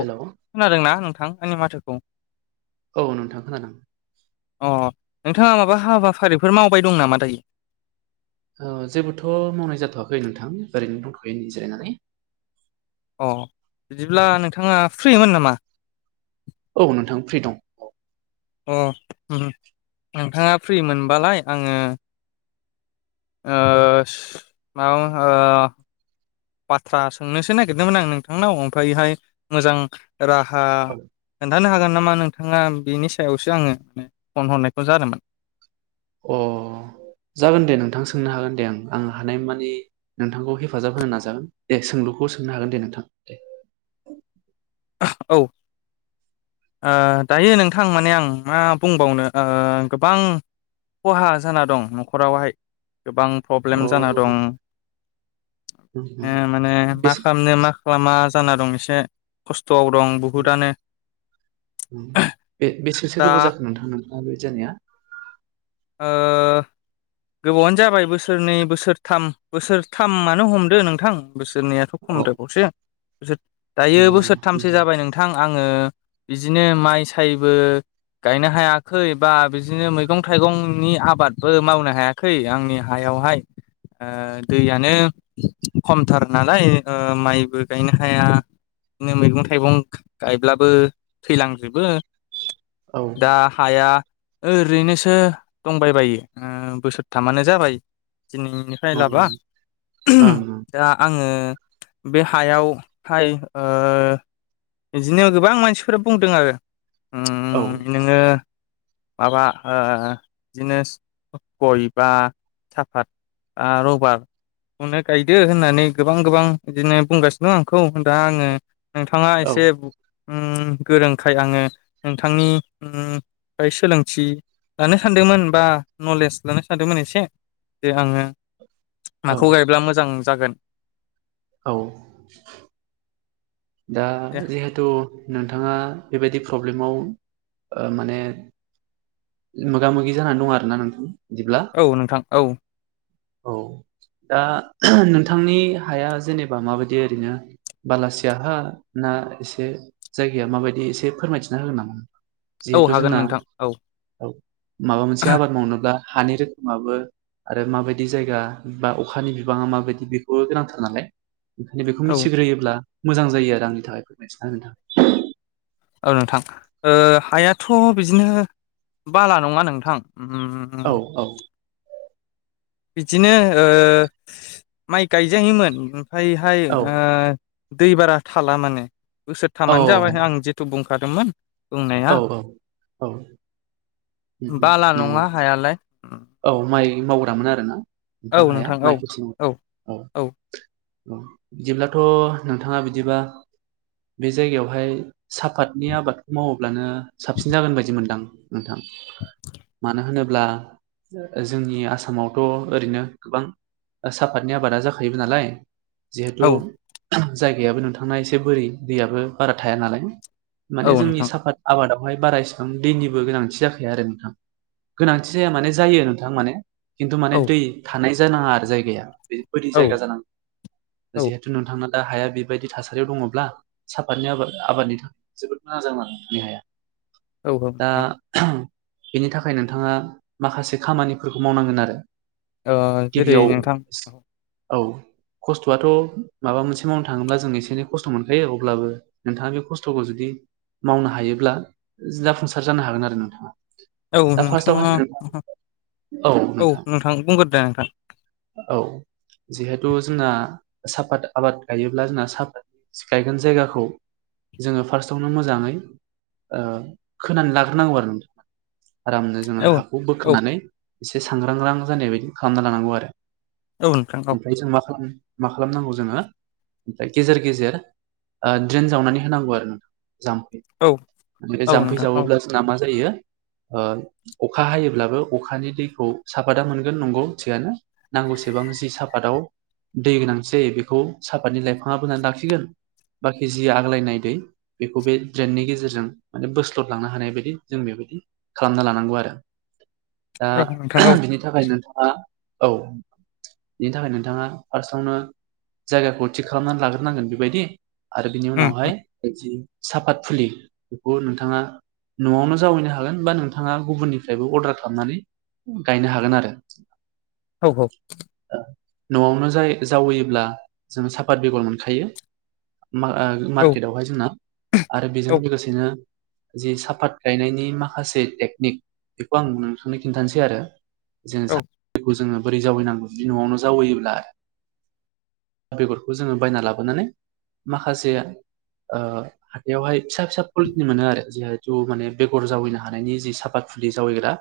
Hello खोनादोंना नोंथां आंनि माथोखौ । औ नोंथां खोनादों। अ नोंथाङा माबा हाबाफारिफोर मावबाय दं नामा दायो। औ जेबोथ' मावनाय जाथ'वाखै नोंथां ओरैनो दथ'यो नै जिरायनानै। अ बिदिब्ला नोंथाङा फ्रिमोन नामा। औ नोंथां फ्रि दं। अ नोंथाङा फ्रि मोनबालाय आङो ओ स ओ मा बाथ्रा सोंनोसो नागिरदोंमोन आं नोंथांनाव ओमफायहाय मोजां। राहा औ खोनथानो हागोन। नामा नोंथांङा बिनि सायावसो आंङो नै फन हरनायखौ जादोंमोन। अ जागोन दे नोंथां सोंनो हागोन दे ओं आं हानायमानि । लुखौ सोंनो हागोन दे नोंथां। औ ओ दायो नोंथां माने आं मा बुंबावनो ओ गोबां। खहा जाना दं न'खरावहाय गोबां प्रब्लेम अ जाना दं। उम उम ओ माने मा बेसे खामनो मा खालामा जाना दं एसे खस उम्म उम्म बे बेसोसो दा गोबाव जाखो नोंथां नों माबे जानाया। ओ गोबावानो जाबाय बोसोरनै बोसोरथाम बोसोरथामानो हमदो नोंथां। बोसोरनैयाथ औ खमद्रायबावसो बोसोर दायो नंगौ बोसोरथामसो नंगौ। जाबाय नोंथां। आंङो बिदिनो माइ सायबो गायनो हायाखै बा बिदिनो मैगं। थाइगंनि आबादबो मावनो हायाखै आंनि हायावहाय। ओ दैयानो खमथार नालाय ओ माइबो गायनो हाया। नो मैगं थाइगं गायब्लाबो थैलांजोबो। औ दा हाया ओरैनोसो। थो दंबाय बायो ओ बोसोरथामानो जाबाय। दिनैनिफ्राय औ लाबा ओं ओं दा आंङो। बे हायाव हाय ओ इदिनो गोबां मानसिफोरा बुंदों आरो। औ उम्म नोंङो माबा ओ बिदिनोस गय बा साफात आ रबार। अनो गायदो होननानै गोबां गोबां इदिनो बुंगासिन दं आंखौ होन दां आंङो नोंथांङा औ एसे उम्म गोरोंखाय आंङो नोंथांनि उम्म फाय सोलोंथि। लानो सानदोंमोन बा नलेस लानो सानदोंमोन एसे दे आंङो औ माखौ गायब्ला मोजां जागोन। औ दा दे जिहेथु नोंथांङा बेबायदि। प्रब्लेमाव ओ माने मोगा मोगि जानान दं आरोना नोंथां। बिदिब्ला औ नोंथां औ। औ [inaudible] दा नोंथांनि हाया जेनेबा माबायदि ओरैनो। बालासिया हा ना एसे जायगाया माबायदि एसे फोरमायथिना होगोन नामा। औ जिहेतु हागोन जोंना नोंथां औ औ। माबा मोनसे आबाद मावनोब्ला हानि रोखोमाबो आरो माबायद दि जायगा बा अखानि बिबांङा माबायदि बेखौ गोनांथार नालाय। बिदिनो बेखौ औ मिथिग्रोयोब्ला मोजां जायो आरो आंनि थाखाय फोरमाय थिनो नोंथां। औ नोंथां ओ हायाथ' बिदिनो बाला नंङा नोंथां। ममम औ औ बिदिनो ओ माइ गायजायोमोन ओमफायहाय औ ओ दै बारा थाला माने बोसोरथामानो जाबाय आं जेथु बुंखादोंमोन। बुंनाया औ-औ-औ। मम-मम बाला नंगौ नङा हायालाय औ माइ मावग्रामोन आरो ना। औ नोंथां हाया औ माइकिसिं औ ओ। औ बिदिब्लाथ' नोंथांङा बिदिबा। बे जायगायावहाय साफातनि आबादखो मावो। अब्लानो साबसिन जागोन बायदि मोनदां नोंथां मानो होनोब ब्ला जोंनि आसामावथ' ओरैनो गोबां सापातनि आबादा जाखायोबो नालाय। जिहेथु औ जायगायाबो नोंथांना एसे बोरि दैयाबो बारा थाया नालाय। औ माने जोंनि नोंथां साफात आबादावहाय बारा इसिबां दैनिबो गोनांथि जाखाया आरो नोंथां गोनांथि जाया माने जायो नोंथां मानो। खिन्थु माने औ दै थानाय जानाङा आरो जायगाया बे बायदि औ जायगा जानांगौ औ जिहेथु नोंथांना। दा हाया बेबायदि थासारियाव दङब्ला साफतनि आबाद आबादनि थाखाय जोबोद मोजां जागोन बे हाया। औ दा नोंथां बेनि थाखाय नोंथाङा माखासे खामानिफोरखौ मावनांगोन आरो। ओह जेरै गिबियाव नोंथां औ खस्थ'आथ' माबा मोनसे मावनो थाङोब्ला जों एसे एनै खस्थ' मोनखायो अब्लाबो नोंथाङा बे खस्थ'खौ जुदि मावनो हायोब्ला जाफुंसार जानो हागोन आरो नोंथाङा। औ दा नोंथाङा फार्स्टआवहाय औ नोंथां औ जिहाय थ' जोंना साफात आबाद गायोब्ला जोंना साफत गायगोन जायगाखौ जोङो फार्स्टआवनो मोजाङै ओह खोनानानै लाग्रोनांगौ आरो नोंथां आरामनो जोङो औ हाखौ औ बोखोनानै एसे सांग्रांग्रां जानाय बायदि खालामना लानांगौ आरो। औ नोंथां औ ओमफ्राय जों मा खालाम मा खालामनांगौ जोङो फ्राय गेजेर गेजेर ओह ड्रेन जावनानै होनांगौ आरो नों जाम्प औ बेनिफाय औ जाम्फै नोंथां औ जावौब्ला जोंना मा जायो ओ अखा हायोब्लाबो अखानि दैखौ साफादा मोनगोन नंगौ थिगानो। नांगौसेबां जि सापाताव दै गोनांथि जायो बेखौ साफातनि लाइफाङा बोनानै लाखिगोन बाखि जि आग्लायनाय दै बेखौ बे ट्रेननि गेजेरजों माने बोस्लद लांनो हानाय बायदि जों बेबायदि खालामना लानांगौ आरो। दा औ नोंथां औ बिनि थाखाय नोंथाङा औ बिनि थाखाय नोंथाङा फार्स्टआवनो जायगाखौ थिग खालामनानै लाग्रोनांगोन बेबायदि आरो बिनि उम उनावहाय साफात फुलि बेखौ नोंथाङा न'आवनो जावैनो हागोन बा नोंथाङा गुबुननिफ्रायबो अर्डार खालामनानै गायनो हागोन आरो। औ-औ न'आवनो जाय जावैयोब्ला जों साफात बेगर मोनखायो। मा ओह औ मार्केटावहाय जोंना आरो बेजों औ लोगोसेनो। जि साफात गायनायनि माखासे टेकनिक बेखौ आं नोंथांनो खिन्थानोसै आरो जोङो औ साफात खौ जोङो बोरै जावैनांगौ बे न'आवनो जावैयोब्ला बेगरखौ जोङो बायना लाबोनानै माखासे ओ हाथायावहाय फिसा फिसा कुलिटिनि मोनो आरो जिहेथु माने बेगर जावैनो हानायनि जि साफात खुलि जावैग्रा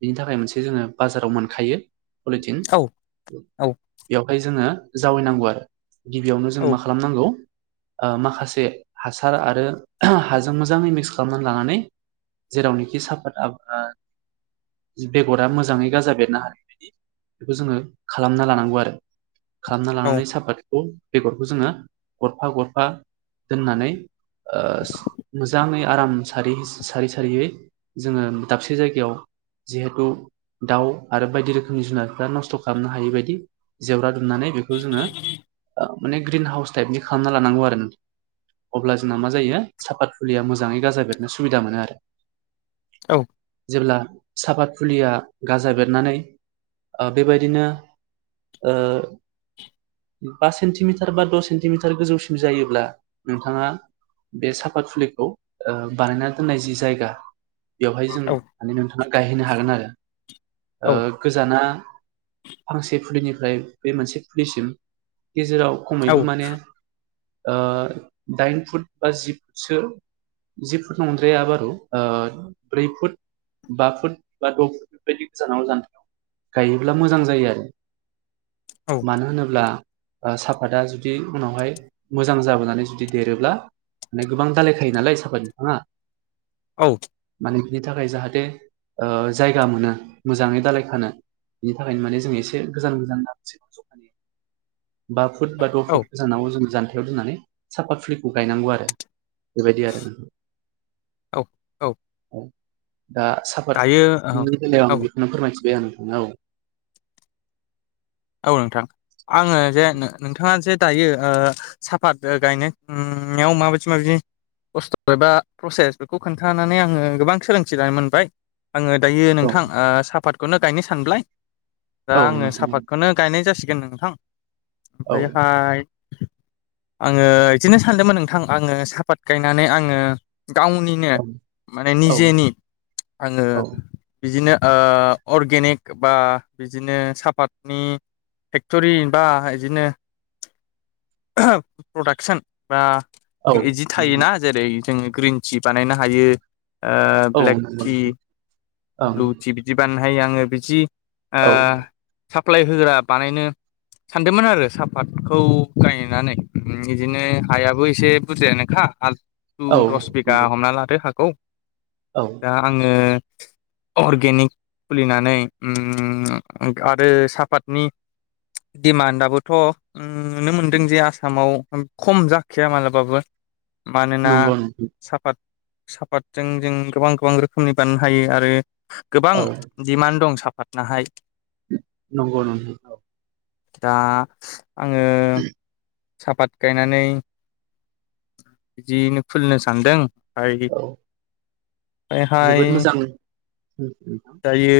बिनि थाखाय मोनसे जोङो बाजाराव मोनखायो। पलिटिन बेवहाय जोङो जावैनांगौ आरो। गिबियावनो जों मा खालामनांगौ ओ माखासे हास सार आरो हाजों मोजाङै मिक्स खालामनानै लानानै जेरावनोखि साफात [unintelligible] बेगरा मोजाङै गाजा बेरनो हानायबायदि बेखौ जोङो खालामना लानांगौ आरो खालामना औ लानानै सापातखौ बेगरखौ जोङो गरफा गरफा दोननानै ओस मोजाङै आराम सारि सारै सारैयै जोङो दाबसे जायगायाव जिहेथु दाउ आरो बायदि रोखोमनि जुनारफ्रा नस्थ' खालामनो हायि बायदि जेवरा दुमनानानै बेखौ जों ओह मानि ग्रिनहाउस थाइपनि बानायना लानांगौ आरो अब्लासो ना मा जायो साफाद फुलिया मोजाङै गाजा बेरनो सुबिदा मोनो आरो औ जेब्ला साफात फुलिया गाजा बेरनानै ओ बेबायदिनो ओ बा सेन्टिमिटार बा द' सेन्टिमिटार गोजौसिम जायोब्ला नोंथाङा बे साफात फुलिखौ ओ बानायना दोननाय जि जायगा बेवहाय जों औ [unintelligible] गायहैनो हागोन आरो औ ओ गोजाना फांसे फुलिनिफ्राय बे मोनसे फुलिसिम गेजेराव खमैबो औ माने दाइन ओ फुट बा जि फुटसो जि फुट नंद्राया बारु ब्रै फुट बा फुट बा द' फुट बेफोरबायदि गोजानाव [unintelligible] गायोब्ला मोजां जायो आरो। औ मानो होनोब्ला ओ साफाता जुदि उनावहाय मोजां जाबोनानै जुदि देरोब्ला माने गोबां दालायखायो नालाय साफा बिफाङा औ आरो बिनि थाखाय जाहाथे ओ जायगा मोनो मोजाङै दालाय खानो बिनि थाखायनो माने जों एसे गोजान गोजान [unintelligible] जखानि [inaudible] बा फुट बा द' फुट गोजानाव जों जान्थायाव दोननानै साफात फुलिखौ गायनांगौ आरो। बेबायदि आरो ना। औ औ दा दायो औ साफातनि बेलायाव औ आं बेखौनो फोरमायथिबाय आं नोंथां औ। औ नोंथां आङो जे नोंथाङा जे दायो ओ साफात गायनायाव उम माबायदि माबायदि खस्थ' एबा प्रसेस बेखौ खोनथानानै आङो गोबां सोलोंथि लानो मोनबाय। आङो दायो औ नोंथां ओ साफातखौनो गायनो सानब्लाय दा औ आङो नोंथां साफात गायनाय जासिगोन नोंथां औ ओमफ्रायहाय आङो बिदिनो सानदोंमोन नोंथां आङो साफात गायनानै आङो गावनिनो माने औ निजेनि आङो औ बिदिनो ओ अरगेनिक बा बिदिनो सापात नि फेक्ट'रि बा बिदिनो प्रडाक्सन बा औ बिदि नोंथां थायोना जेरै जोङो ग्रिन टि बानायनो हायो ओ औ ब्लेक नंगौ टि नोंथां ओं ब्लु टि बिदि बानायनो हायो आङो बिदि ओ औ साप्लाइ होग्रा बानायनो सानदोंमोन आरो सापातखौ गायनानै बिदिनो हायाबो एसे बुरजायानोखा। आललु औ दस बिगा नंगौ हमना लादो हाखौ औ दा आङो अरगेनिक खुलिनानै उम आरो साहपातनि दिमान्डआबोथ' उम नुनो मोनदों जे आसामाव खम जाखाया मालाबाबो मानोना नंगौ नोंथां सापात सापातजों जों गोबां गोबां रोखोमनि बानायनो हायो आरो गोबां औ दिमान्ड दं सा पातनाहाय नंगौ [unintelligible] दा आङो सापात गायनानै बिदियैनो खुलिनो सानदों हाय औ ओमफ्राय हाय जोबोद मोजां दायो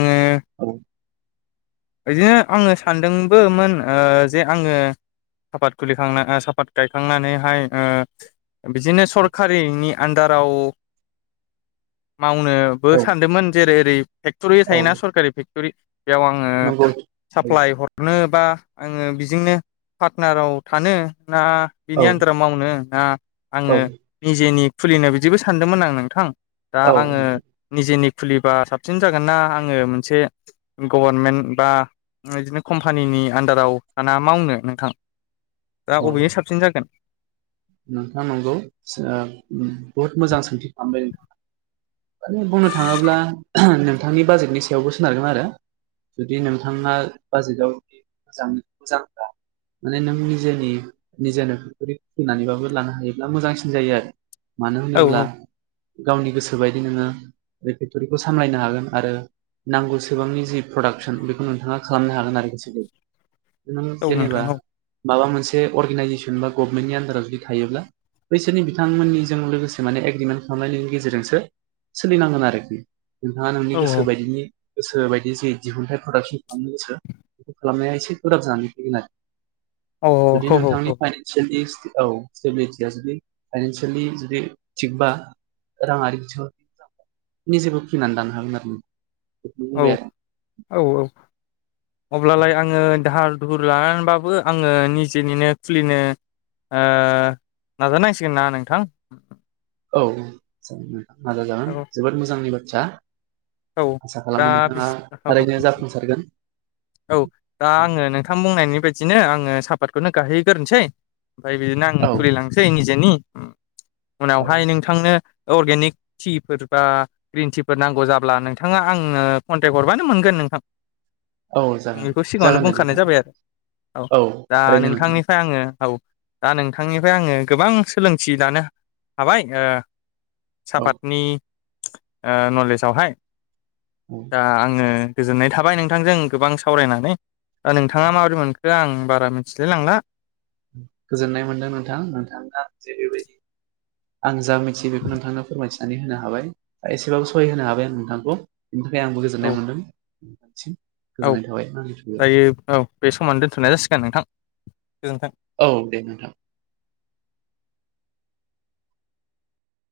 आङो [unintelligible] बिदिनो आङो सानदोंबोमोन जे आङो सापात खुलिखांना सापात गायखांनानैहाय बिदिनो सरकारिनि आन्दाराव मावनोबो औ सानदोंमोन जेरै ओरै फेक्टरि औ थायोना सरकारि फेक्टरि बेयाव आङो नंगौ औ साप्लााय हरनो बा आङो बिजोंनो पार्टनाराव थानो ना बिनि औ आन्दाराव मावनो ना आङो औ निजेनि खुलिनो बिदिबो सानदोंमोन आं नोंथां दा औ आङो निजेनि खुलिबा साबसिन जागोन नना आङो मोनसे गभारनमेन्ट बा बिदिनो कम्पानिनि आन्दाराव दाना मावनो नोंथां दा अबेओ साबसिन जागोन नोंथाङा नंगौ बहुद मोजां सोंथि खालामबाय नोंथाङा माने बुंनो थाङोब्ला नोंथांनि बाजेटनि सायावबो सोनारगोन आरो जुदि नोंथाङा बाजेटावजुदि मोजां मोजांब्ला माने नों निजेनि निजेनो पेक्टरि फैनानैबाबो लानो हायोब्ला मोजांसिन जायो आरो मानो औ होनोब्ला औ गावनि गोसो बायदि नोङो बे फेक्टरिखौ सामलायनो हागोन आरो नांगौसेबांनि जि प्रडाक्सन बेखौ नोंथाङा खालामनो हागोन आरो गोसोबोै नों औ जेनेबा नोंथां औ माबा मोनसे अर्गेनाइजेसन बा गभमेनि जुदि थायोब्ला बैसोरनि बिथांमोननिजों लोगोसे माने एग्रिमेन्ट खालामनायनि गेजेरजोंसो सोलिनांगोन आरोखि नोंथाङा औ नोंनि गोसो बायदिनि गोसो बायदि जे दिहुनथाइ प्रदाक्सन खालामनो गोसो बेखौ खालामनाया एसे गोब्राब जानानै फैगोन आरो औ जुदि औ नोंथांनि फाइनसियेल औ स्टेबिलिटिया जुदि फाइनानसियेलि जुदि थिगबा राङारि बिथिंआव निजेबो फिनानै लानो हागोन आरो न औ औ औ अब्लालाय आङो दाहार दुहुर लानानैबाबो आङो निजेनिनो खुलिनो ओ नाजानांसिगोन ना नोंथां औ जाग औ नाजाजागोन जोबोद मोजांनि बाथ्रा औ आसा दा खालामो नोंथाङा औ ओारैनो जाफुंसारगोन औ दा आङो नोंथां बुंनायनि बायदिनो आङो सापातखौनो गाहैगोरोसै ओमफफ्राय बिदिनो आं औ खुलिलांसै निजेनि औ उनावहाय नोंथांनो अर्गेनिक टिफोर बा ग्रिन टिफोर नांगौ जाब्ला नोंथाङा आंनो कन्टेक्ट हरबानो मोनगोन नोंथां औ जागोन बेखौ सिगाङावनो जागोन दे बुंखानाय नोंथां जाबाय आरो औ दा थारैनो नोंथां नोंथांनिफ्राय आङो औ दा नोंथांनिफ्राय आङो गोबां सोलोंथि लानो हाबाय ओ औ सापातनि ओ नलेजावहाय औ दा आङो गोजोननाय थाबाय नोंथांजों गोबां सावरायनानै दा नोंथाङा माबोरै मोनखो आं बारा मिथिलाय लांला गोजोननाय मोनदों नोंथां नोंथाङा जे बेबायदि आं जा मिथियो बेखौ नोंथांनो फोरमायथिनानै होनो हाबाय दा एसेबाबो सहाय होनो हाबाय आं नोंथांखौ बेनि थाखाय आंबो औ गोजोननाय मोन्दों बसि औ दायो औ बे समाव दोन्थ'नाय जासिगोन नोंथां गोजोनथों औ दे नोंथां